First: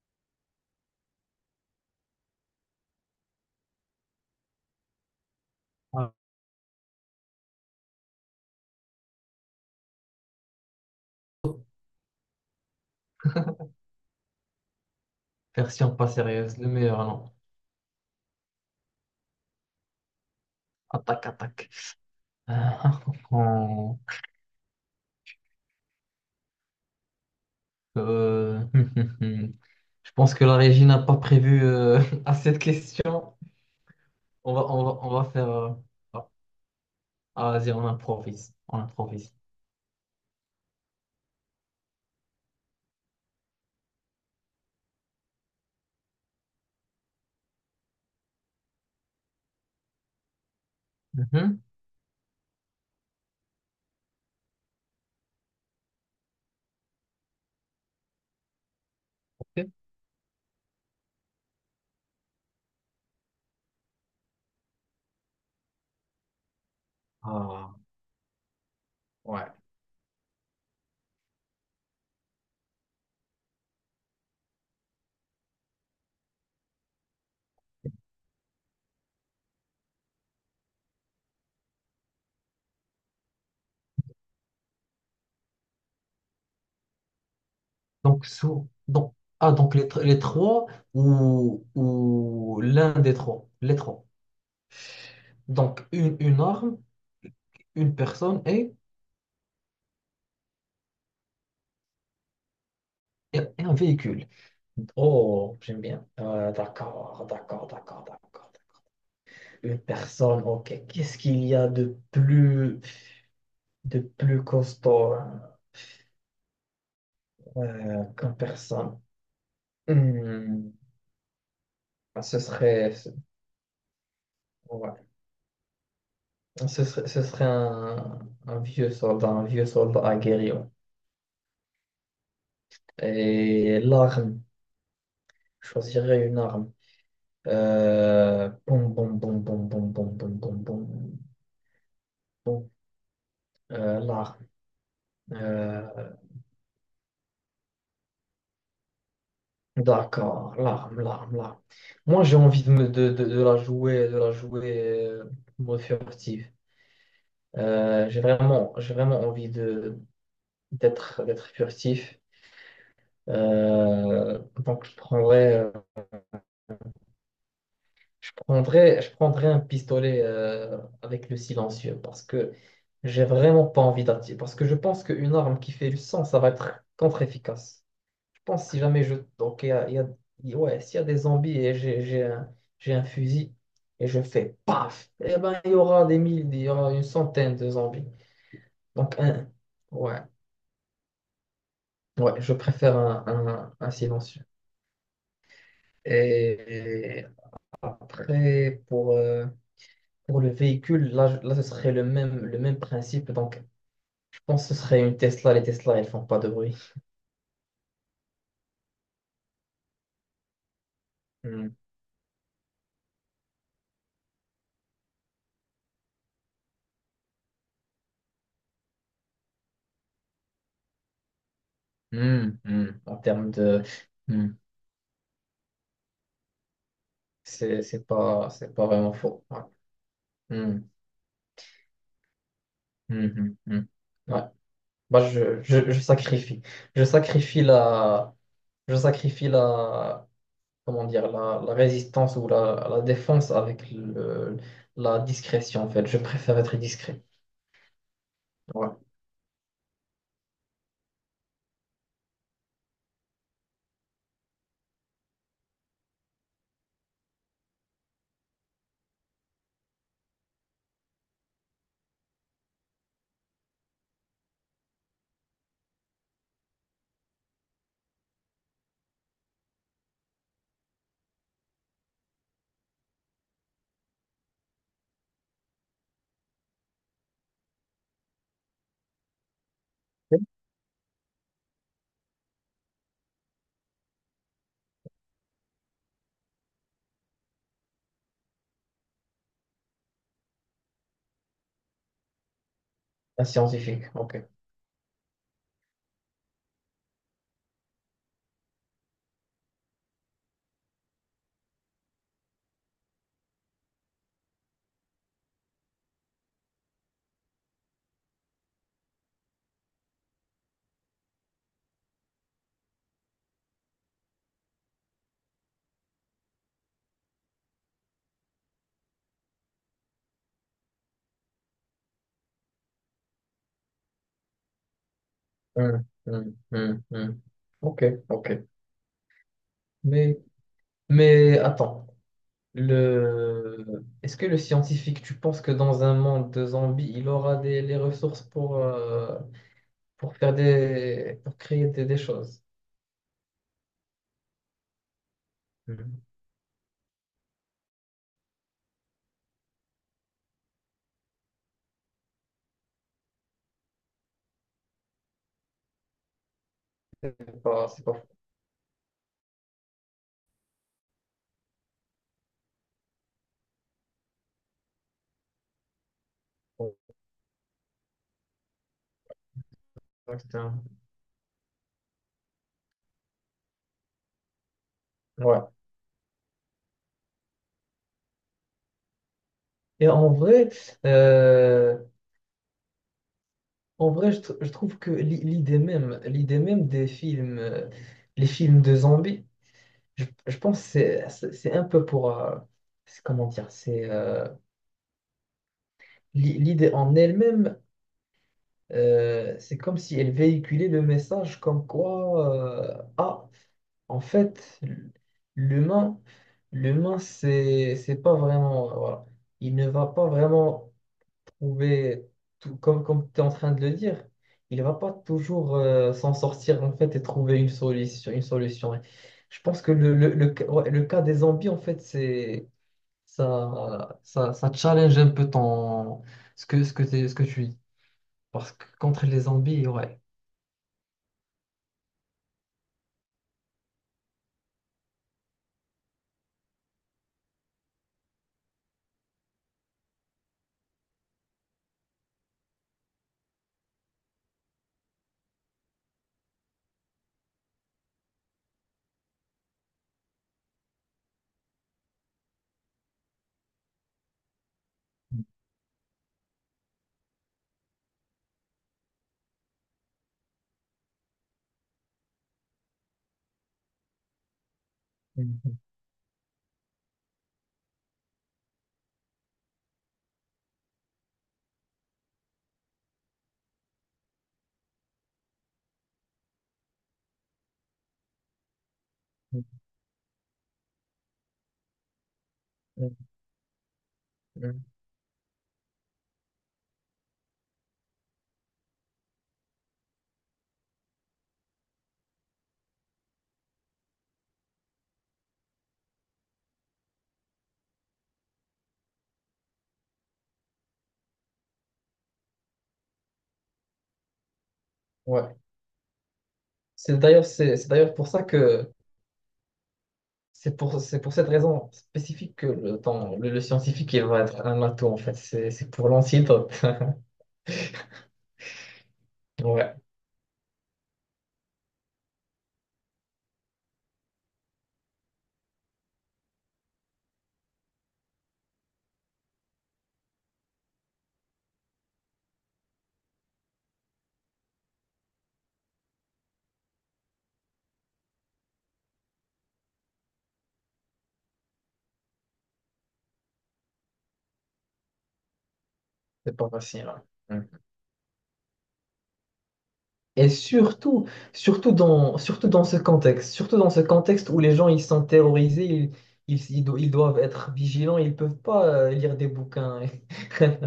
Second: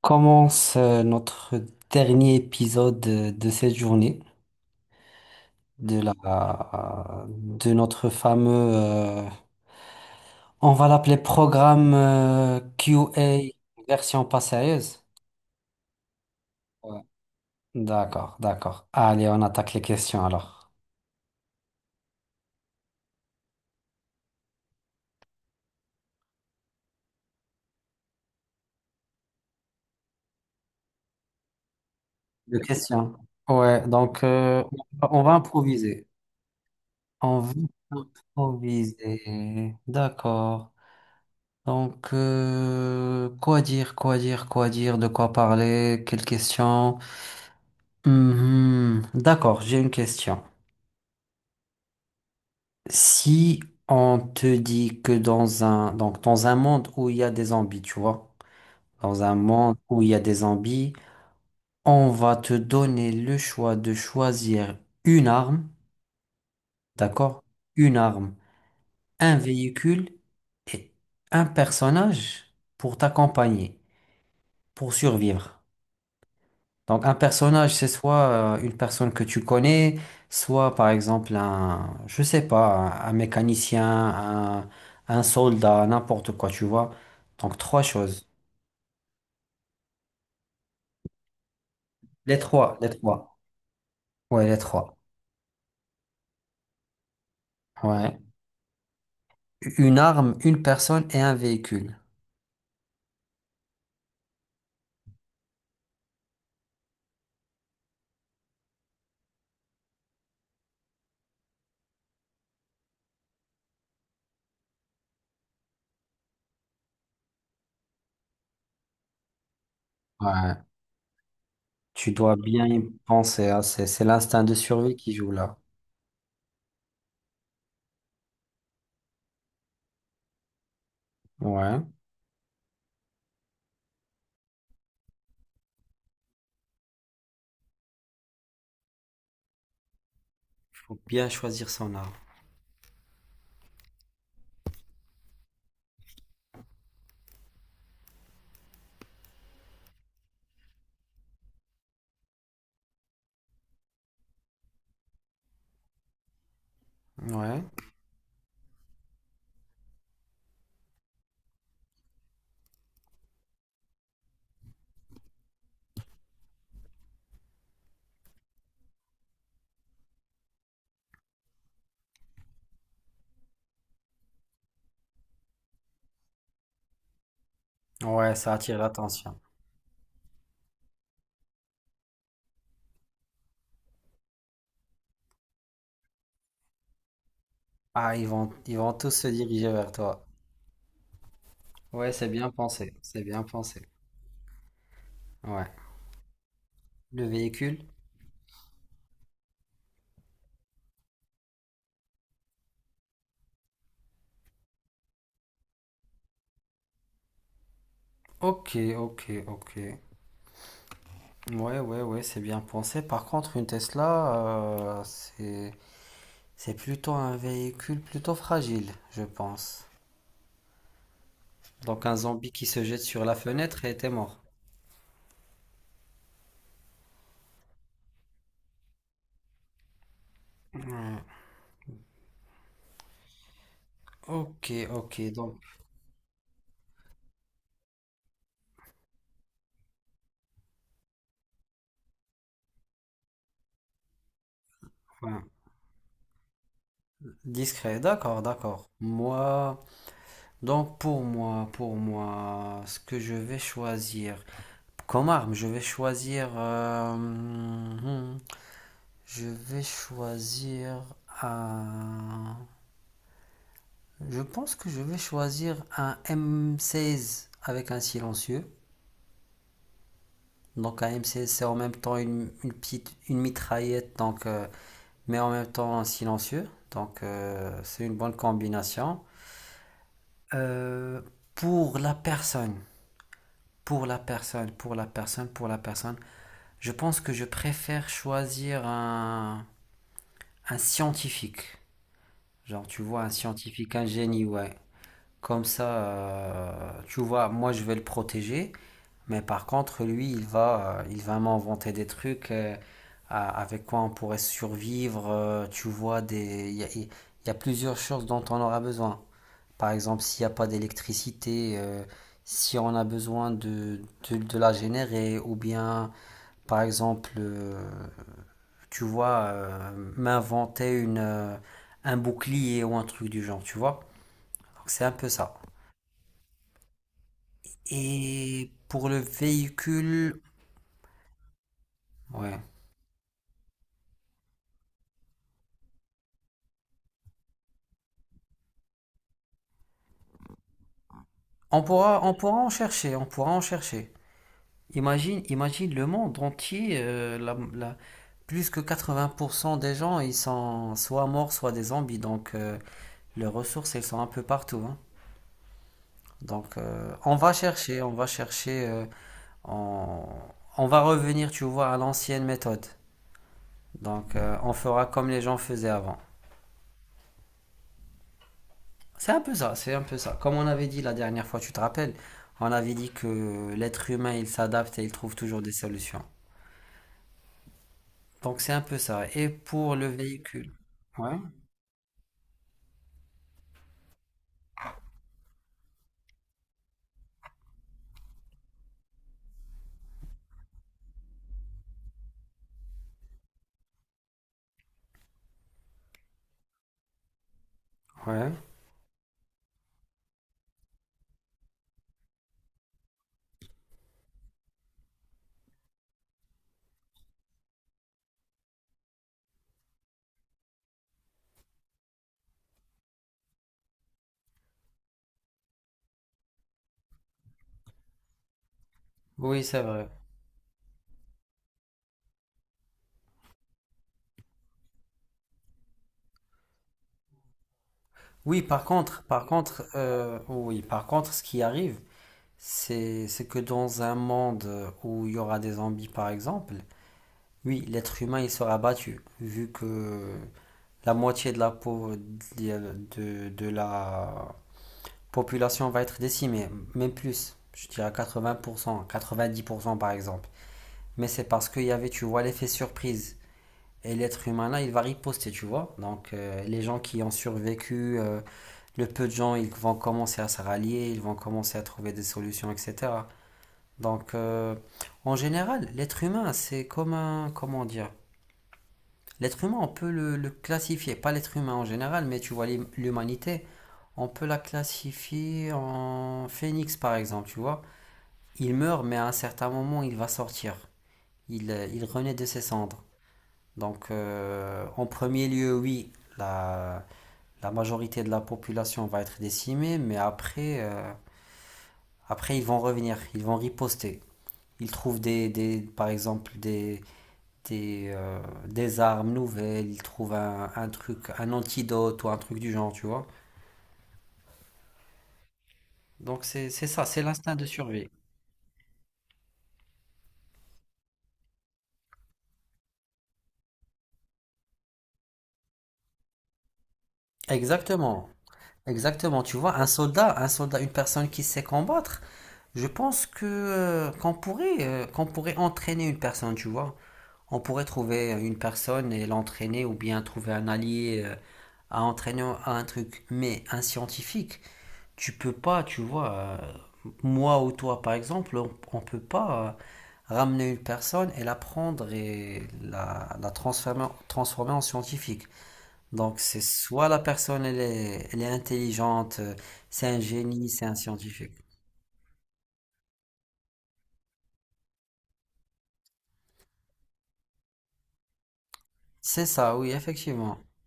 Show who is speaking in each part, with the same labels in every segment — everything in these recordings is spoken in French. Speaker 1: Commence notre dernier épisode de cette journée,
Speaker 2: Ah,
Speaker 1: de notre fameux, on va l'appeler programme QA version pas sérieuse.
Speaker 2: version pas sérieuse, le
Speaker 1: Ouais.
Speaker 2: meilleur, non.
Speaker 1: D'accord, d'accord. Allez, on attaque les questions alors.
Speaker 2: Attaque, attaque. Ah, on- euh, Je pense que la régie n'a pas prévu à cette
Speaker 1: Les questions.
Speaker 2: question.
Speaker 1: Ouais, donc
Speaker 2: On va, on va, on
Speaker 1: on
Speaker 2: va
Speaker 1: va
Speaker 2: faire.
Speaker 1: improviser. On
Speaker 2: Ah,
Speaker 1: va
Speaker 2: vas-y, on improvise. On improvise.
Speaker 1: improviser. D'accord. Donc, quoi dire, quoi dire, quoi dire, de quoi parler, quelles questions? Mhm. D'accord, j'ai une question.
Speaker 2: Mhm.
Speaker 1: Si on te dit que donc dans un monde où il y a des zombies, tu vois, dans un
Speaker 2: Ok.
Speaker 1: monde où il y a des zombies, on va te donner le choix de choisir une arme, d'accord?
Speaker 2: Ah,
Speaker 1: Une arme, un
Speaker 2: ouais.
Speaker 1: véhicule et un personnage pour t'accompagner, pour survivre. Donc un personnage, c'est soit une personne que tu connais, soit par exemple je sais pas, un mécanicien, un soldat, n'importe quoi, tu vois. Donc trois
Speaker 2: Donc,
Speaker 1: choses.
Speaker 2: sous, donc, ah, donc les, tr- les trois
Speaker 1: Les
Speaker 2: ou
Speaker 1: trois, les
Speaker 2: l'un des
Speaker 1: trois.
Speaker 2: trois. Les trois.
Speaker 1: Ouais, les trois.
Speaker 2: Donc, une arme, une
Speaker 1: Ouais.
Speaker 2: personne
Speaker 1: Une arme, une personne et un véhicule.
Speaker 2: et un véhicule. Oh, j'aime bien. D'accord. Une personne, ok. Qu'est-ce qu'il y a de plus costaud hein, qu'une personne?
Speaker 1: Ouais.
Speaker 2: Hmm,
Speaker 1: Tu dois
Speaker 2: ce
Speaker 1: bien y
Speaker 2: serait, ce,
Speaker 1: penser, hein. C'est l'instinct de survie
Speaker 2: ouais.
Speaker 1: qui joue là.
Speaker 2: Ce serait un vieux soldat aguerri. Ouais.
Speaker 1: Ouais.
Speaker 2: Et l'arme, je choisirais une arme. Boum, boum, boum, boum, boum, boum, boum, boum,
Speaker 1: Faut
Speaker 2: boum,
Speaker 1: bien choisir son arme.
Speaker 2: boum. L'arme. Euh, D'accord, l'arme. Moi, j'ai envie de, de la jouer euh, mode furtif.
Speaker 1: Ouais.
Speaker 2: J'ai vraiment envie de d'être furtif. Donc, je prendrais un pistolet avec le silencieux parce que j'ai vraiment pas envie d'attirer. Parce que je pense qu'une arme qui fait le sang, ça va être contre-efficace.
Speaker 1: Ouais, ça
Speaker 2: Pense
Speaker 1: attire
Speaker 2: si jamais je...
Speaker 1: l'attention.
Speaker 2: Donc, il y a, il y a- il- ouais, s'il y a des zombies et j'ai un fusil et je fais paf, eh ben, il y aura une centaine de zombies.
Speaker 1: Ah, ils vont tous
Speaker 2: Donc,
Speaker 1: se
Speaker 2: un,
Speaker 1: diriger vers
Speaker 2: ouais,
Speaker 1: toi. Ouais, c'est
Speaker 2: ouais,
Speaker 1: bien
Speaker 2: je
Speaker 1: pensé,
Speaker 2: préfère
Speaker 1: c'est bien pensé.
Speaker 2: un silencieux.
Speaker 1: Ouais.
Speaker 2: Et
Speaker 1: Le véhicule?
Speaker 2: après, pour le véhicule, là, ce serait le même principe. Donc, je pense que ce serait une Tesla. Les Tesla, elles font pas de bruit.
Speaker 1: Ok, ok, ok.
Speaker 2: Hmm.
Speaker 1: Ouais, ouais, ouais, c'est bien pensé. Par contre, une Tesla, c'est plutôt un véhicule plutôt fragile, je pense. Donc un zombie
Speaker 2: Hmm,
Speaker 1: qui se
Speaker 2: hmm.
Speaker 1: jette
Speaker 2: En
Speaker 1: sur la
Speaker 2: termes de...
Speaker 1: fenêtre et était mort.
Speaker 2: hmm. C'est pas vraiment faux. Ouais. Hmm.
Speaker 1: Hmm.
Speaker 2: Mhm, mhm. Ouais.
Speaker 1: Ok, ok,
Speaker 2: Bah,
Speaker 1: donc
Speaker 2: je sacrifie. Je sacrifie la, je sacrifie la, comment dire, la résistance ou la défense avec le, la
Speaker 1: ouais,
Speaker 2: discrétion, en fait. Je préfère être discret.
Speaker 1: discret, d'accord, d'accord.
Speaker 2: Ouais.
Speaker 1: Moi, donc pour moi, ce que je vais choisir comme arme, je vais choisir. Je vais choisir un. Je pense que je vais choisir un M16 avec un silencieux. Donc un M16 c'est en même temps une petite une mitraillette donc mais en même temps silencieux. Donc c'est une bonne combinaison. Euh, pour la personne, pour la personne, je pense que je préfère choisir un scientifique. Genre tu vois un
Speaker 2: Un
Speaker 1: scientifique,
Speaker 2: scientifique.
Speaker 1: un génie,
Speaker 2: OK.
Speaker 1: ouais. Comme ça, tu vois, moi je vais le protéger, mais par contre, lui, il va m'inventer des trucs avec quoi on pourrait survivre. Tu vois, il y a plusieurs choses dont on aura besoin. Par exemple, s'il n'y a pas d'électricité, si on a besoin de la générer, ou bien, par exemple, tu vois, m'inventer un bouclier ou un truc du genre, tu vois. Donc, c'est un peu ça.
Speaker 2: Hum, hum, hum, hum. OK, OK.
Speaker 1: Et pour le
Speaker 2: Mais,
Speaker 1: véhicule,
Speaker 2: mais attends.
Speaker 1: ouais.
Speaker 2: Le... Est-ce que le scientifique, tu penses que dans un monde de zombies, les ressources pour pour
Speaker 1: On
Speaker 2: créer des
Speaker 1: pourra, on pourra
Speaker 2: choses?
Speaker 1: en chercher, on pourra en chercher. Imagine le monde entier, plus que 80% des gens, ils sont soit morts, soit des zombies. Donc, les ressources, elles sont un peu partout. Hein. Donc, on va chercher,
Speaker 2: C'est
Speaker 1: on
Speaker 2: pas
Speaker 1: va chercher, on, on va revenir, tu vois, à l'ancienne méthode. Donc, on fera comme les gens faisaient avant.
Speaker 2: fou,
Speaker 1: C'est un peu ça, c'est un peu ça. Comme on
Speaker 2: etc.
Speaker 1: avait dit la dernière fois, tu te rappelles, on avait dit que l'être humain, il s'adapte et il trouve toujours
Speaker 2: Ouais.
Speaker 1: des solutions. Donc c'est un peu ça. Et pour le
Speaker 2: Et
Speaker 1: véhicule. Ouais,
Speaker 2: euh, en vrai, je trouve que l'idée même des films, les films de zombies, je pense que c'est un peu pour, c'est- comment dire, c'est l'idée en elle-même,
Speaker 1: ouais.
Speaker 2: c'est comme si elle véhiculait le message comme quoi, ah, en fait, l'humain, l'humain, c'est pas vraiment, voilà, il ne va pas vraiment pouvez, tout, comme tu es en train de le dire, il va pas toujours s'en sortir en fait et trouver une solution, une solution. Et je
Speaker 1: Oui, c'est
Speaker 2: pense que
Speaker 1: vrai.
Speaker 2: ouais, le cas des zombies, en fait, c'est ça challenge un peu ton, ce que tu dis.
Speaker 1: Oui,
Speaker 2: Parce
Speaker 1: par
Speaker 2: que
Speaker 1: contre,
Speaker 2: contre les zombies, ouais.
Speaker 1: oui, par contre, ce qui arrive, c'est que dans un monde où il y aura des zombies, par exemple, oui, l'être humain, il sera battu, vu que la moitié de la peau de la population va être décimée, même plus, je dirais 80%, 90% par exemple. Mais c'est parce qu'il y avait, tu vois, l'effet surprise. Et l'être humain là, il va riposter, tu vois. Donc les gens qui ont survécu, le peu de gens, ils vont commencer à se rallier, ils vont commencer à trouver des solutions, etc. Donc en
Speaker 2: Mhm,
Speaker 1: général, l'être humain, c'est comme un, comment dire, l'être humain, on peut le classifier, pas l'être humain en général, mais tu vois, l'humanité, on peut la classifier en phénix par exemple, tu vois. Il meurt, mais à un certain
Speaker 2: mhm,
Speaker 1: moment, il va sortir. Il renaît de ses cendres.
Speaker 2: mhm,
Speaker 1: Donc,
Speaker 2: mhm.
Speaker 1: en premier lieu, oui, la majorité de la population va être décimée, mais après ils vont revenir, ils vont riposter. Ils trouvent par exemple des, euh, des armes nouvelles, ils trouvent un truc, un antidote ou un truc du genre, tu vois.
Speaker 2: Ouais.
Speaker 1: Donc c'est ça,
Speaker 2: C'est
Speaker 1: c'est
Speaker 2: d'ailleurs,
Speaker 1: l'instinct de
Speaker 2: c'est
Speaker 1: survie.
Speaker 2: d'ailleurs pour ça que c'est pour cette raison spécifique que le scientifique il va être un atout en fait. C'est pour l'antidote.
Speaker 1: Exactement, exactement. Tu vois, un
Speaker 2: Ouais.
Speaker 1: soldat, un soldat, une personne qui sait combattre, je pense que qu'on pourrait entraîner une personne, tu vois. On pourrait trouver une personne et l'entraîner ou bien trouver un allié à entraîner à un truc. Mais un scientifique, tu peux pas, tu vois, moi ou toi par exemple, on peut pas ramener une personne et la prendre et la transformer, en scientifique. Donc
Speaker 2: C'est
Speaker 1: c'est
Speaker 2: pas facile,
Speaker 1: soit la
Speaker 2: hein.
Speaker 1: personne
Speaker 2: Mm.
Speaker 1: elle est intelligente, c'est un
Speaker 2: Et
Speaker 1: génie, c'est un
Speaker 2: surtout,
Speaker 1: scientifique.
Speaker 2: surtout dans ce contexte, surtout dans ce contexte où les gens ils sont terrorisés, ils doivent être vigilants, ils peuvent pas lire
Speaker 1: C'est
Speaker 2: des
Speaker 1: ça, oui,
Speaker 2: bouquins.
Speaker 1: effectivement.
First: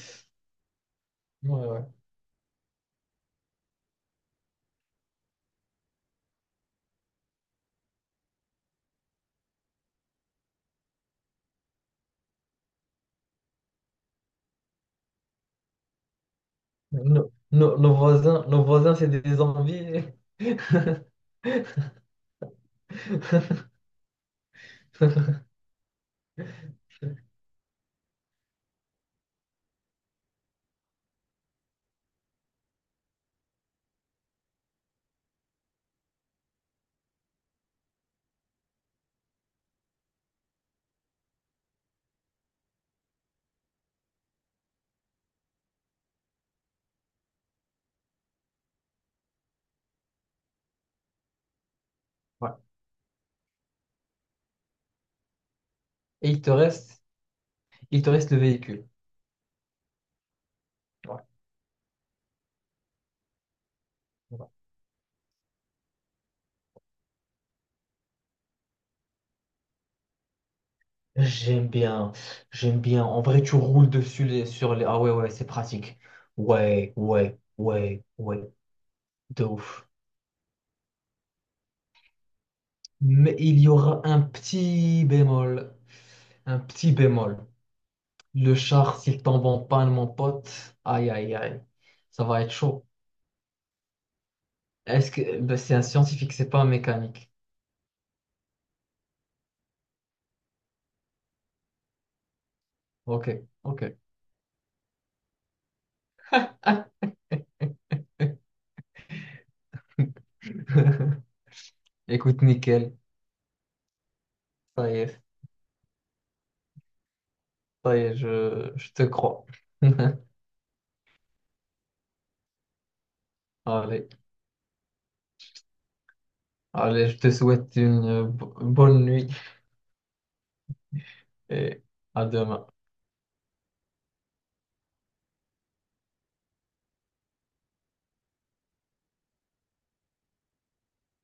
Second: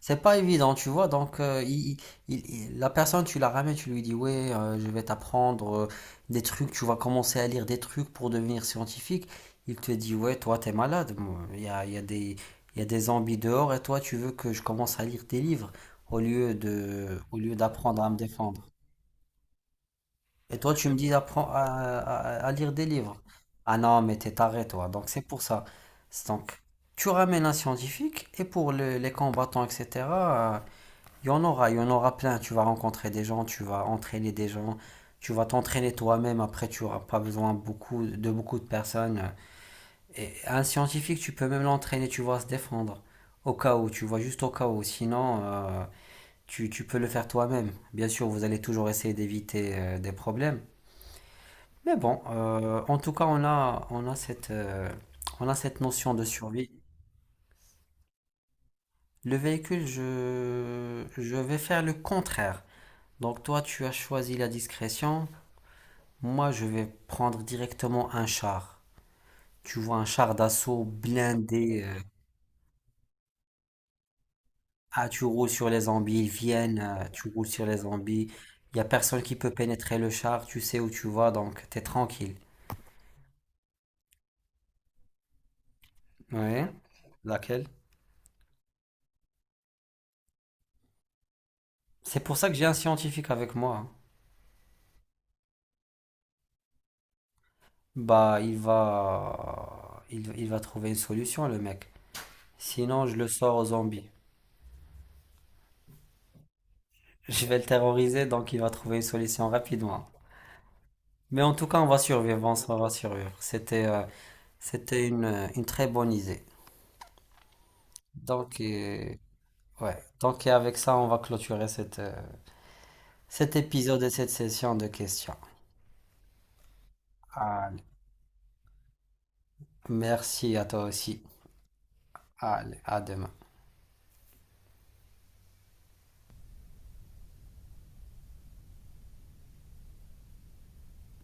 Speaker 1: C'est pas évident, tu vois. Donc,
Speaker 2: Ouais, ouais.
Speaker 1: la personne, tu la ramènes, tu lui dis, ouais, je vais t'apprendre des trucs, tu vas commencer à lire des trucs pour devenir scientifique. Il te dit, ouais, toi, t'es malade. Moi. Il y a des zombies dehors et toi, tu veux que je commence à lire tes livres au lieu
Speaker 2: Nos
Speaker 1: d'apprendre à me
Speaker 2: voisins,
Speaker 1: défendre.
Speaker 2: nos voisins, c'est des envies.
Speaker 1: Et toi, tu me dis d'apprendre à lire des livres. Ah non, mais t'es taré, toi. Donc, c'est
Speaker 2: Ouais.
Speaker 1: pour ça. C'est Donc, tu ramènes un scientifique et pour les combattants, etc. Il y en aura, il y en aura plein. Tu vas rencontrer des gens, tu vas entraîner des gens, tu vas t'entraîner toi-même. Après, tu n'auras pas besoin de beaucoup de personnes. Et un scientifique, tu peux même l'entraîner, tu vas se défendre. Au cas où, tu vois, juste au cas où. Sinon, tu peux le faire toi-même. Bien sûr, vous allez toujours essayer d'éviter des problèmes. Mais bon, en tout cas, on a cette notion de
Speaker 2: Et
Speaker 1: survie.
Speaker 2: il te reste le véhicule.
Speaker 1: Le véhicule, je,
Speaker 2: Ouais.
Speaker 1: je vais faire le contraire. Donc toi, tu as choisi la
Speaker 2: Ouais.
Speaker 1: discrétion. Moi, je vais prendre directement un char. Tu vois, un char d'assaut
Speaker 2: J'aime
Speaker 1: blindé.
Speaker 2: bien, j'aime bien. En vrai, tu roules dessus les, sur les. Ah ouais,
Speaker 1: Tu
Speaker 2: ouais, c'est
Speaker 1: roules sur les
Speaker 2: pratique.
Speaker 1: zombies, ils viennent,
Speaker 2: Ouais,
Speaker 1: tu
Speaker 2: ouais,
Speaker 1: roules sur les
Speaker 2: ouais,
Speaker 1: zombies.
Speaker 2: ouais,
Speaker 1: Il n'y a personne qui
Speaker 2: de
Speaker 1: peut
Speaker 2: ouf.
Speaker 1: pénétrer le char, tu sais où tu vas, donc t'es tranquille.
Speaker 2: Mais il y aura un petit bémol. Un
Speaker 1: Ouais.
Speaker 2: petit bémol.
Speaker 1: Laquelle?
Speaker 2: Le char, s'il tombe en panne, mon pote, aïe aïe aïe,
Speaker 1: C'est
Speaker 2: ça
Speaker 1: pour
Speaker 2: va
Speaker 1: ça
Speaker 2: être
Speaker 1: que j'ai un
Speaker 2: chaud.
Speaker 1: scientifique avec moi. Hein.
Speaker 2: Est-ce que ben, c'est un scientifique, c'est pas un mécanique.
Speaker 1: Bah, il va trouver une solution, le mec. Sinon, je le
Speaker 2: Ok,
Speaker 1: sors aux
Speaker 2: ok.
Speaker 1: zombies.
Speaker 2: Ah.
Speaker 1: Je vais le terroriser, donc il va trouver une solution rapidement. Mais en tout cas, on va
Speaker 2: Écoute,
Speaker 1: survivre, on va
Speaker 2: nickel.
Speaker 1: survivre. C'était... euh,
Speaker 2: Ça y
Speaker 1: C'était
Speaker 2: est,
Speaker 1: une très bonne idée.
Speaker 2: ça y est,
Speaker 1: Donc,
Speaker 2: je te crois.
Speaker 1: ouais. Donc, et avec ça, on va clôturer cet épisode
Speaker 2: Allez,
Speaker 1: et cette session de questions.
Speaker 2: allez, je te souhaite
Speaker 1: Allez,
Speaker 2: une bonne nuit
Speaker 1: merci à toi aussi.
Speaker 2: et à demain.
Speaker 1: Allez, à demain.